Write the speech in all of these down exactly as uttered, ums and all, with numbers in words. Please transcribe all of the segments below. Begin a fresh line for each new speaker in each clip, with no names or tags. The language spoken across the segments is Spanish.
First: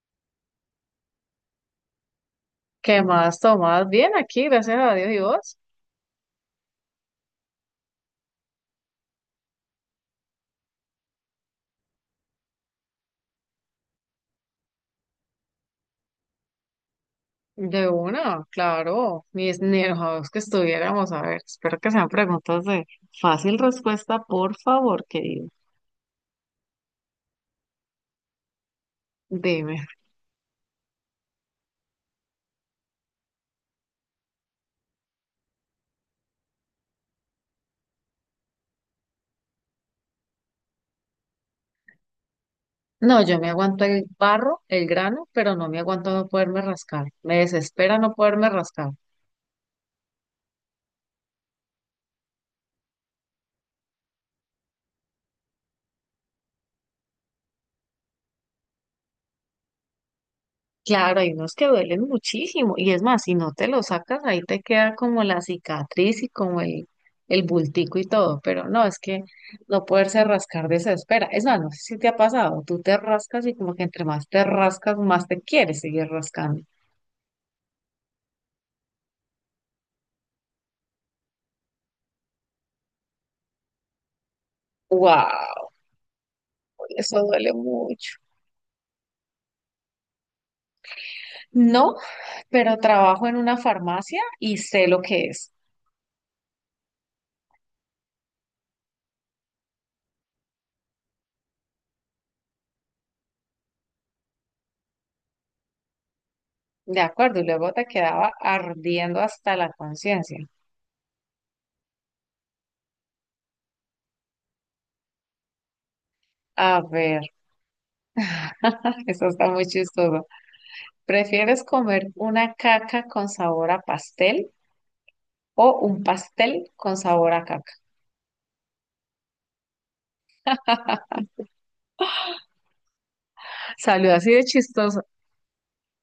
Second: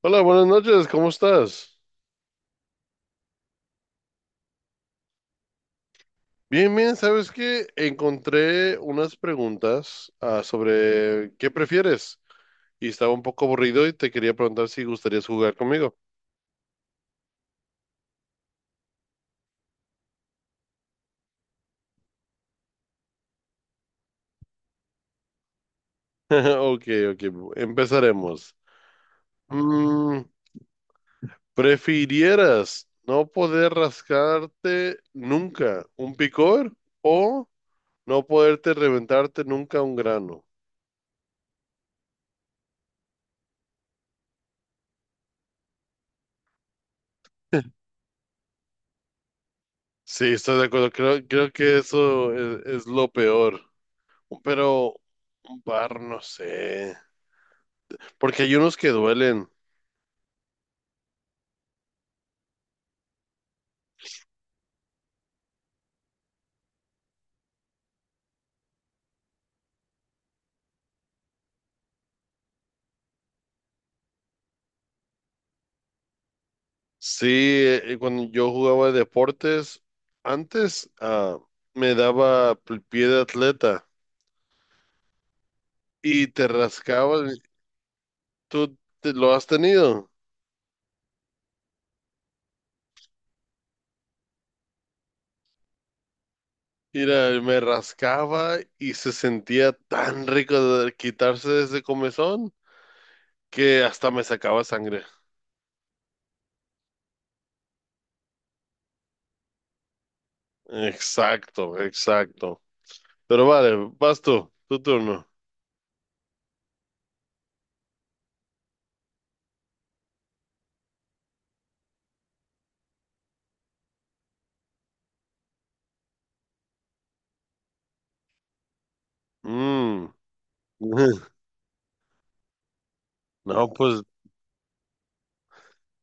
Hola, buenas noches, ¿cómo estás?
¿Qué más, Tomás? Bien aquí, gracias a Dios y vos.
Bien, bien, ¿sabes qué? Encontré unas preguntas ah, sobre qué prefieres y estaba un poco aburrido y te quería preguntar si gustarías jugar conmigo.
De una, claro. Ni, es- ni enojados que estuviéramos. A ver, espero que sean preguntas de fácil respuesta, por favor, querido.
Ok, ok, empezaremos.
Dime.
Mm, ¿prefirieras no poder rascarte nunca un picor o no poderte reventarte nunca un grano?
No, yo me aguanto el barro, el grano, pero no me aguanto no poderme rascar. Me desespera no poderme rascar.
Sí, estoy de acuerdo, creo, creo que eso es es lo peor. Pero un par, no sé. Porque hay unos que duelen.
Claro, hay unos que duelen muchísimo y es más, si no te lo sacas, ahí te queda como la cicatriz y como el, el bultico y todo, pero no, es que no poderse rascar desespera. Es más, no sé si te ha pasado, tú te rascas y como que entre más te rascas, más te quieres seguir rascando.
Sí, eh, cuando yo jugaba deportes, antes ah, me daba el pie de atleta
Wow,
y te
eso
rascaba.
duele mucho.
¿Tú te- lo has tenido?
No, pero trabajo en una farmacia y sé lo que es.
Mira, me rascaba y se sentía tan rico de quitarse de ese comezón que hasta me sacaba sangre.
De acuerdo, y luego te quedaba ardiendo hasta la conciencia.
Exacto, exacto. Pero vale, vas tú, tu turno.
A ver, eso está muy chistoso. ¿Prefieres comer una caca con sabor a pastel o un pastel con sabor a caca?
Mm. No, pues
Salió así de chistoso.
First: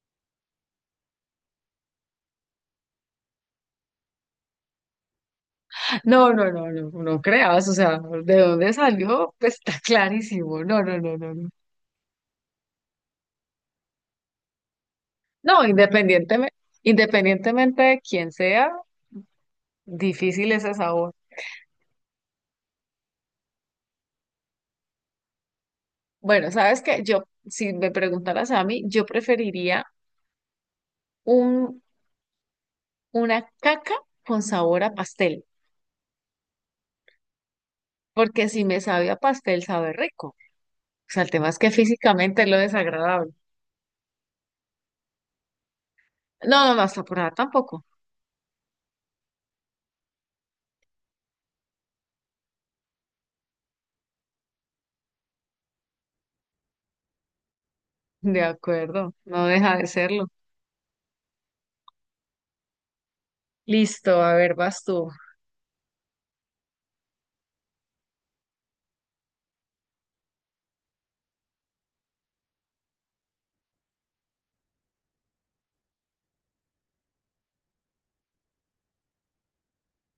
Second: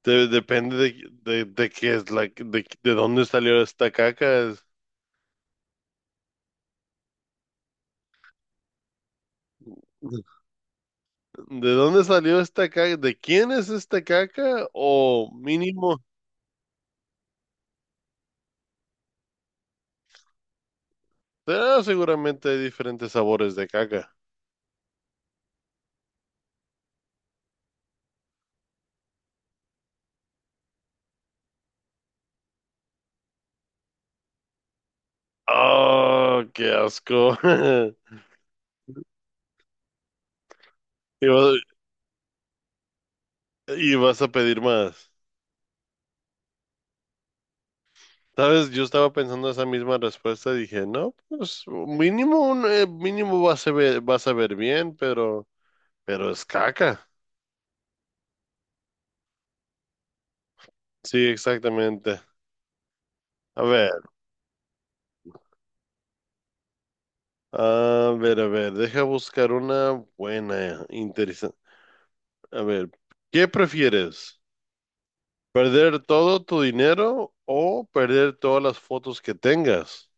de- depende de, de, de qué es la, de, de dónde salió esta caca.
No, no, no, no, no creas, o sea, ¿de dónde salió? Pues está clarísimo. No, no, no, no, no.
¿De dónde salió esta caca? ¿De quién es esta caca? O
No,
mínimo,
independientemente, independientemente de quién sea, difícil ese sabor.
ah, seguramente hay diferentes sabores de caca.
Bueno, sabes que yo, si me preguntaras a mí, yo preferiría un, una caca con sabor a pastel,
Oh, qué asco.
porque si me sabe a pastel, sabe rico. O sea,
Y
el tema
vas,
es que físicamente es lo desagradable.
y vas a pedir más.
No, no, no, hasta por allá tampoco.
¿Sabes? Yo estaba pensando esa misma respuesta. Dije, no, pues mínimo, un, eh, mínimo vas a ver, vas a ver bien, pero, pero es caca.
De acuerdo, no deja de serlo.
Sí, exactamente. A ver.
Listo, a ver, vas tú.
A ver, a ver, deja buscar una buena, interesante. A ver, ¿qué prefieres? ¿Perder todo tu dinero o perder todas las fotos que tengas?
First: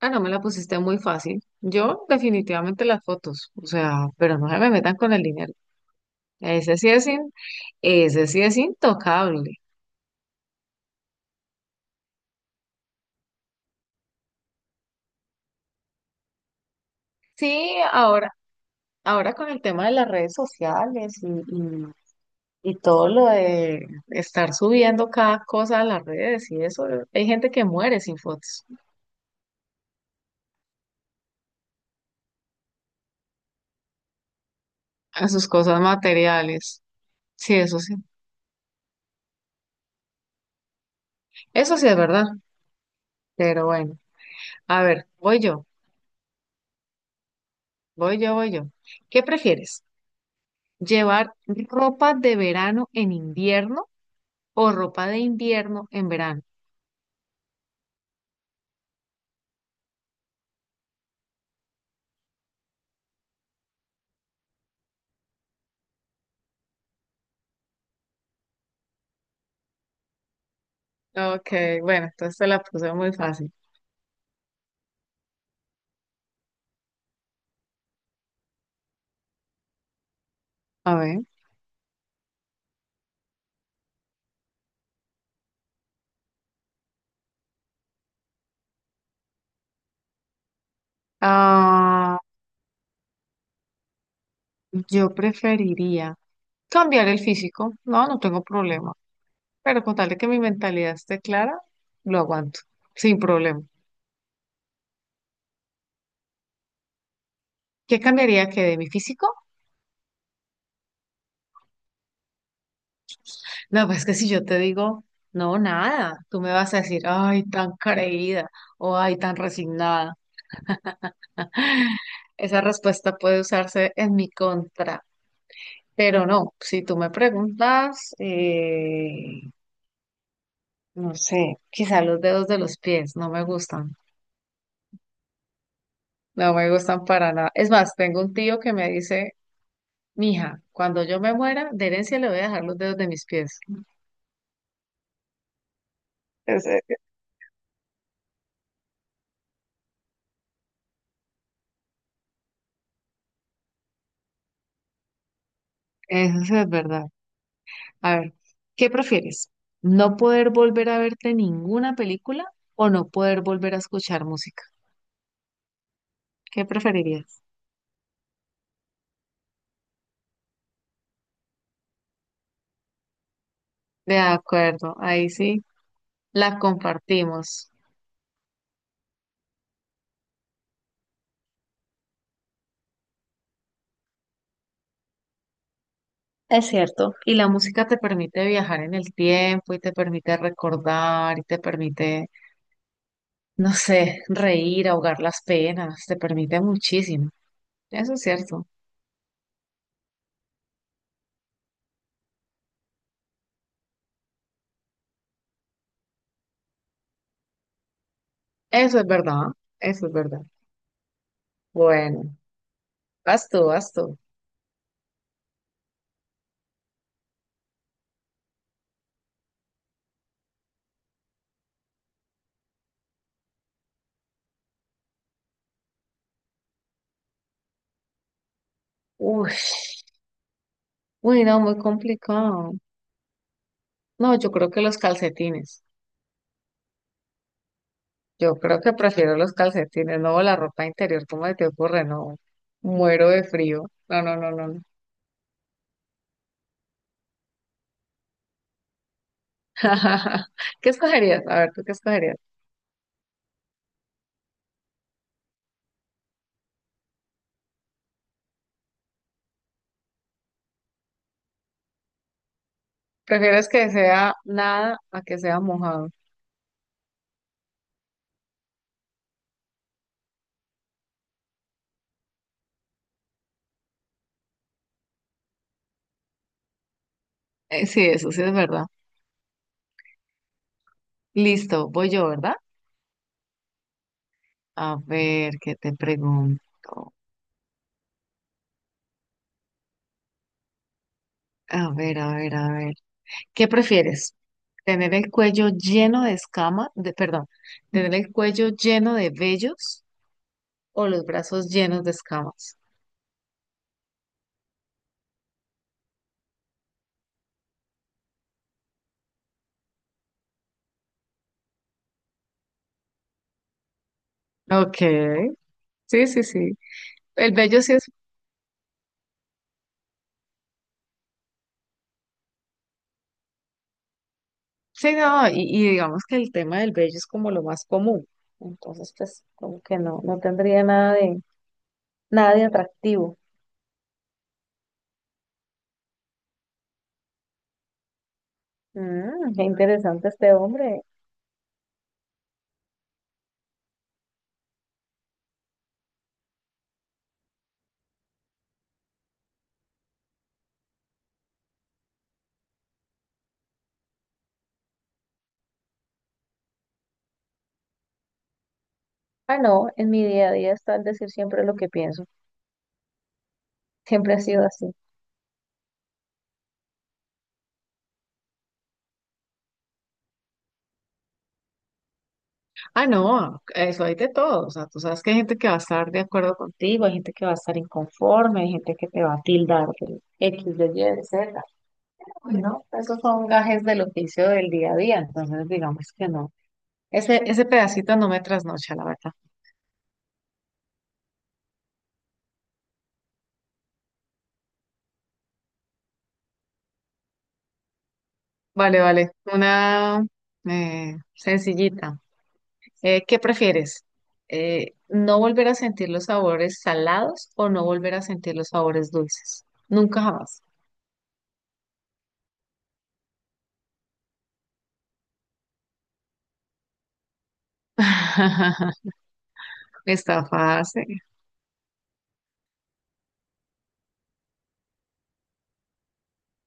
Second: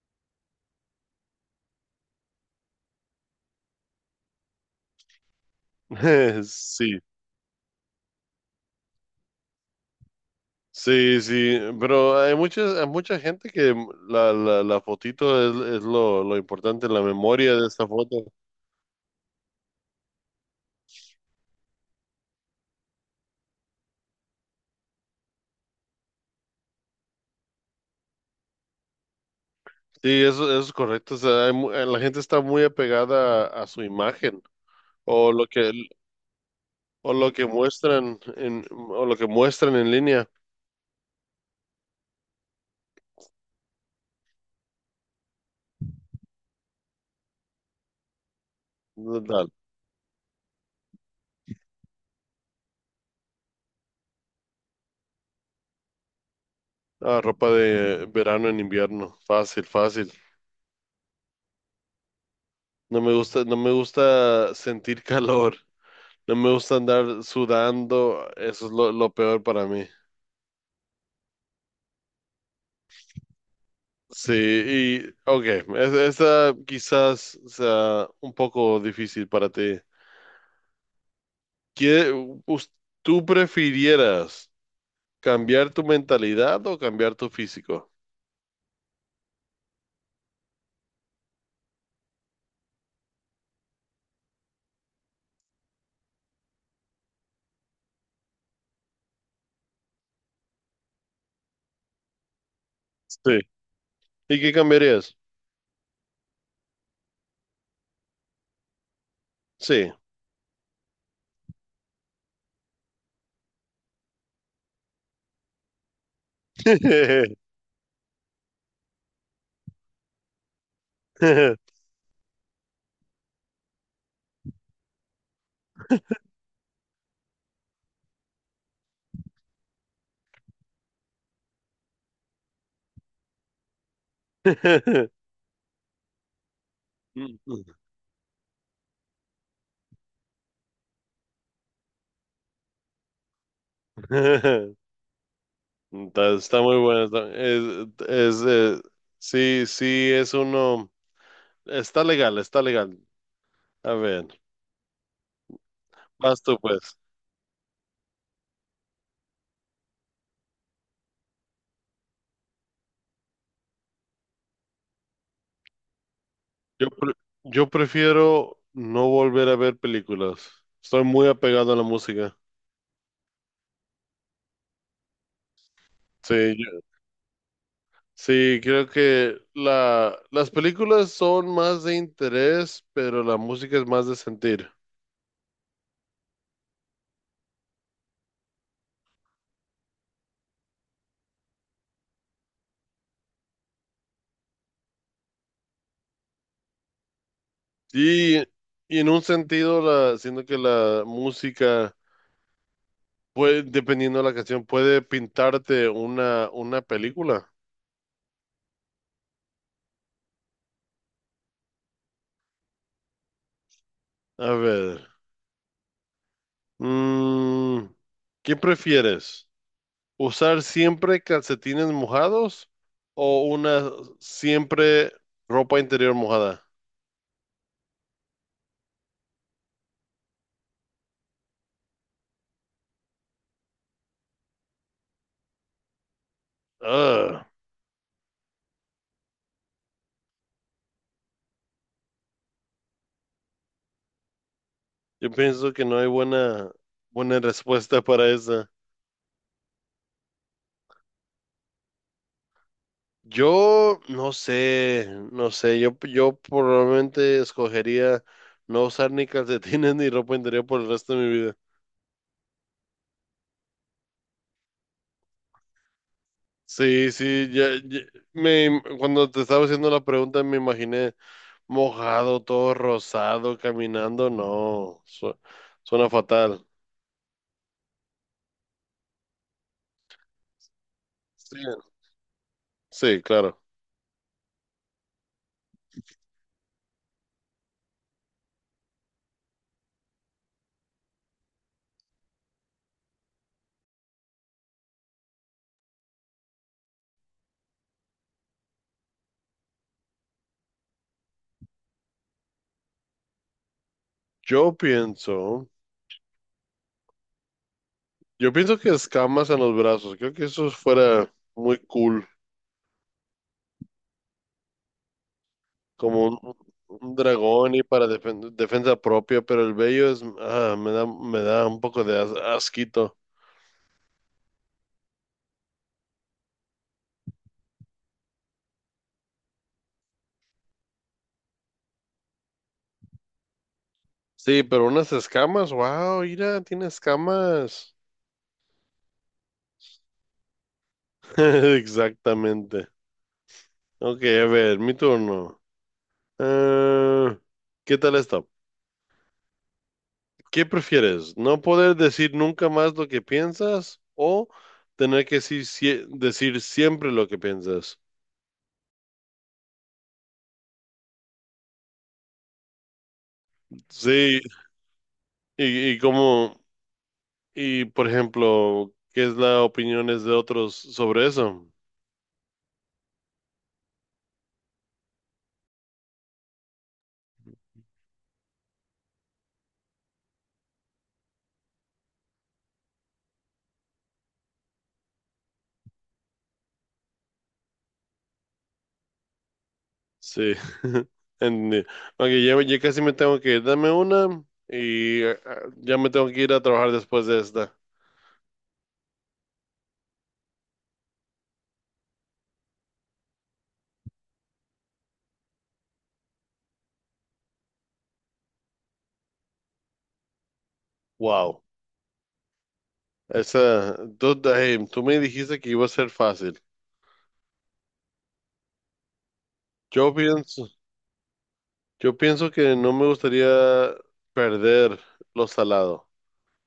Ah, no me la pusiste muy fácil. Yo definitivamente las fotos, o sea, pero no se me metan con el dinero. Ese sí
Sí,
es, in- ese sí es intocable.
sí, sí, pero hay muchas, hay mucha gente que la, la, la fotito es, es lo, lo importante, la memoria de
Sí,
esta foto.
ahora, ahora con el tema de las redes sociales y, y, y todo lo de estar subiendo cada cosa a las redes y eso, hay gente que muere sin fotos,
Sí, eso, eso es correcto. O sea, hay mu- eh, la gente está muy apegada a, a su imagen
a
o lo
sus
que,
cosas materiales.
o lo que
Sí, eso sí.
muestran en, o lo que muestran en línea.
Eso sí es verdad, pero bueno. A ver, voy yo, voy yo, voy yo. ¿Qué
Dale.
prefieres? ¿Llevar ropa de verano en invierno o ropa de invierno en verano?
Ah, ropa de verano en invierno. Fácil, fácil. No me gusta, no me gusta sentir calor. No me gusta andar sudando. Eso es lo, lo peor para mí.
Ok, bueno, entonces te la puse muy fácil.
Sí, y ok, es- esa quizás sea un poco difícil para ti.
A ver.
¿Qué, us- ¿Tú prefirieras cambiar tu mentalidad o cambiar tu físico?
Ah, yo preferiría cambiar el físico. No, no tengo problema. Pero con tal de que mi mentalidad esté clara, lo aguanto, sin
Sí.
problema.
¿Y qué cambiarías?
¿Qué cambiaría que de mi físico?
Sí.
No, pues que si yo te digo, no, nada, tú me vas a decir, ay, tan creída o ay, tan resignada. Esa respuesta puede usarse en mi contra, pero no, si tú me preguntas, eh, no sé, quizá los dedos de los pies no me gustan, no me gustan para nada. Es más, tengo un tío que me dice, mija, cuando yo me muera, de herencia le voy a dejar los dedos de mis pies.
Está, está muy
Ese-
bueno. está- es, es, eh, sí, sí, es uno. Está legal, está legal. A ver,
Eso
vas
sí
tú
es
pues.
verdad. A ver, ¿qué prefieres? ¿No poder volver a verte ninguna película o no poder volver a escuchar música? ¿Qué
Yo, pre-
preferirías?
yo prefiero no volver a ver películas. Estoy muy apegado a la música.
De acuerdo, ahí sí
Sí,
la
yo-
compartimos.
sí, creo que la, las películas son más de interés, pero la música es más de sentir.
Es cierto. Y la música te permite viajar en el tiempo y te permite recordar y te permite, no sé, reír, ahogar las penas, te permite muchísimo. Eso es
Y,
cierto.
y en un sentido, la, siento que la música puede, dependiendo de la canción, puede pintarte una, una película.
Eso es verdad, eso es verdad. Bueno, vas tú, vas tú.
A ver, mm, ¿qué prefieres? ¿Usar siempre calcetines mojados o una siempre ropa interior mojada?
Uy, uy, no, muy complicado. No, yo creo que los calcetines.
Ah,
Yo creo que prefiero los calcetines, no la ropa interior. ¿Cómo te ocurre? No, muero de frío. No, no, no, no, no.
yo pienso que no hay buena, buena respuesta para esa.
¿Qué escogerías? A ver, ¿tú qué escogerías?
Yo no sé, no sé, yo, yo probablemente escogería no usar ni calcetines ni ropa interior por el resto de mi vida.
¿Prefieres que sea nada a que sea mojado?
Sí, sí, ya, ya- me, cuando te estaba haciendo la pregunta me imaginé mojado, todo rosado, caminando, no, su- suena fatal.
Eh, sí, eso sí es verdad.
Sí,
Listo, voy yo, ¿verdad?
sí, claro.
A ver, ¿qué te pregunto? A ver, a ver, a ver. ¿Qué prefieres? ¿Tener el cuello lleno de escamas? De, perdón, ¿tener el cuello lleno de vellos o los brazos llenos de escamas?
Yo pienso, yo pienso que escamas en los brazos, creo que eso fuera muy cool,
Ok,
como
sí, sí,
un,
sí.
un
El
dragón
vello
y
sí es,
para defen- defensa propia, pero el vello es, ah, me da, me da un poco de as- asquito.
sí, no, y, y digamos que el tema del vello es como lo más común. Entonces, pues, como que no, no tendría nada de, nada de atractivo.
Sí, pero unas escamas, wow, mira, tiene escamas.
Mm, qué interesante este hombre.
Exactamente. Ok, a ver, mi turno. Eh, ¿qué tal está? ¿Qué prefieres? ¿No poder decir nunca más lo que piensas o tener que sí- sie- decir siempre lo que piensas?
Ah, no, en mi día a día está el decir siempre lo que pienso. Siempre
Sí,
ha sido así.
y, y cómo, y por ejemplo, ¿qué es la opiniones de otros sobre eso?
Ah, no, eso hay de todo. O sea, tú sabes que hay gente que va a estar de acuerdo contigo, hay gente que va a estar inconforme, hay gente que te va a tildar de X, de Y, de Z. Bueno, esos son gajes del oficio del día a día, entonces digamos que no. Ese, ese pedacito no me trasnocha, la verdad.
Sí, entendí. Ok, ya, ya casi me tengo que ir. Dame una y eh, ya me tengo que ir a trabajar después de esta.
Vale, vale. Una eh, sencillita. Eh, ¿qué prefieres? Eh, ¿no volver a sentir los sabores salados o no volver a sentir los sabores dulces? Nunca jamás.
Wow. Esa, tú, eh, tú me dijiste que iba a ser fácil. Yo
Está
pienso,
fácil.
yo pienso que no me gustaría perder lo salado.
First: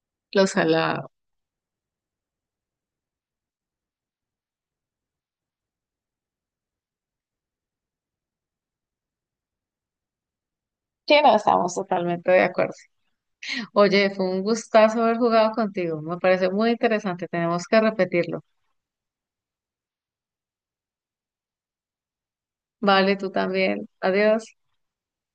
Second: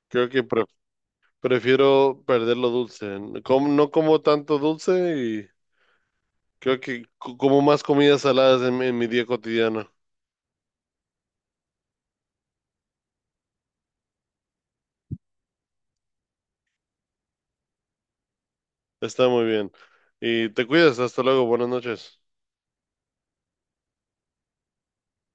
Creo que
Los
pre-
salados.
prefiero perder lo dulce. Como- no como tanto dulce y creo que co- como más comidas saladas en mi en mi día cotidiano.
Sí, no, estamos totalmente de acuerdo. Oye, fue un gustazo haber jugado contigo. Me parece muy interesante. Tenemos que repetirlo.
Está muy bien. Y te cuidas, hasta luego, buenas noches.
Vale, tú también. Adiós.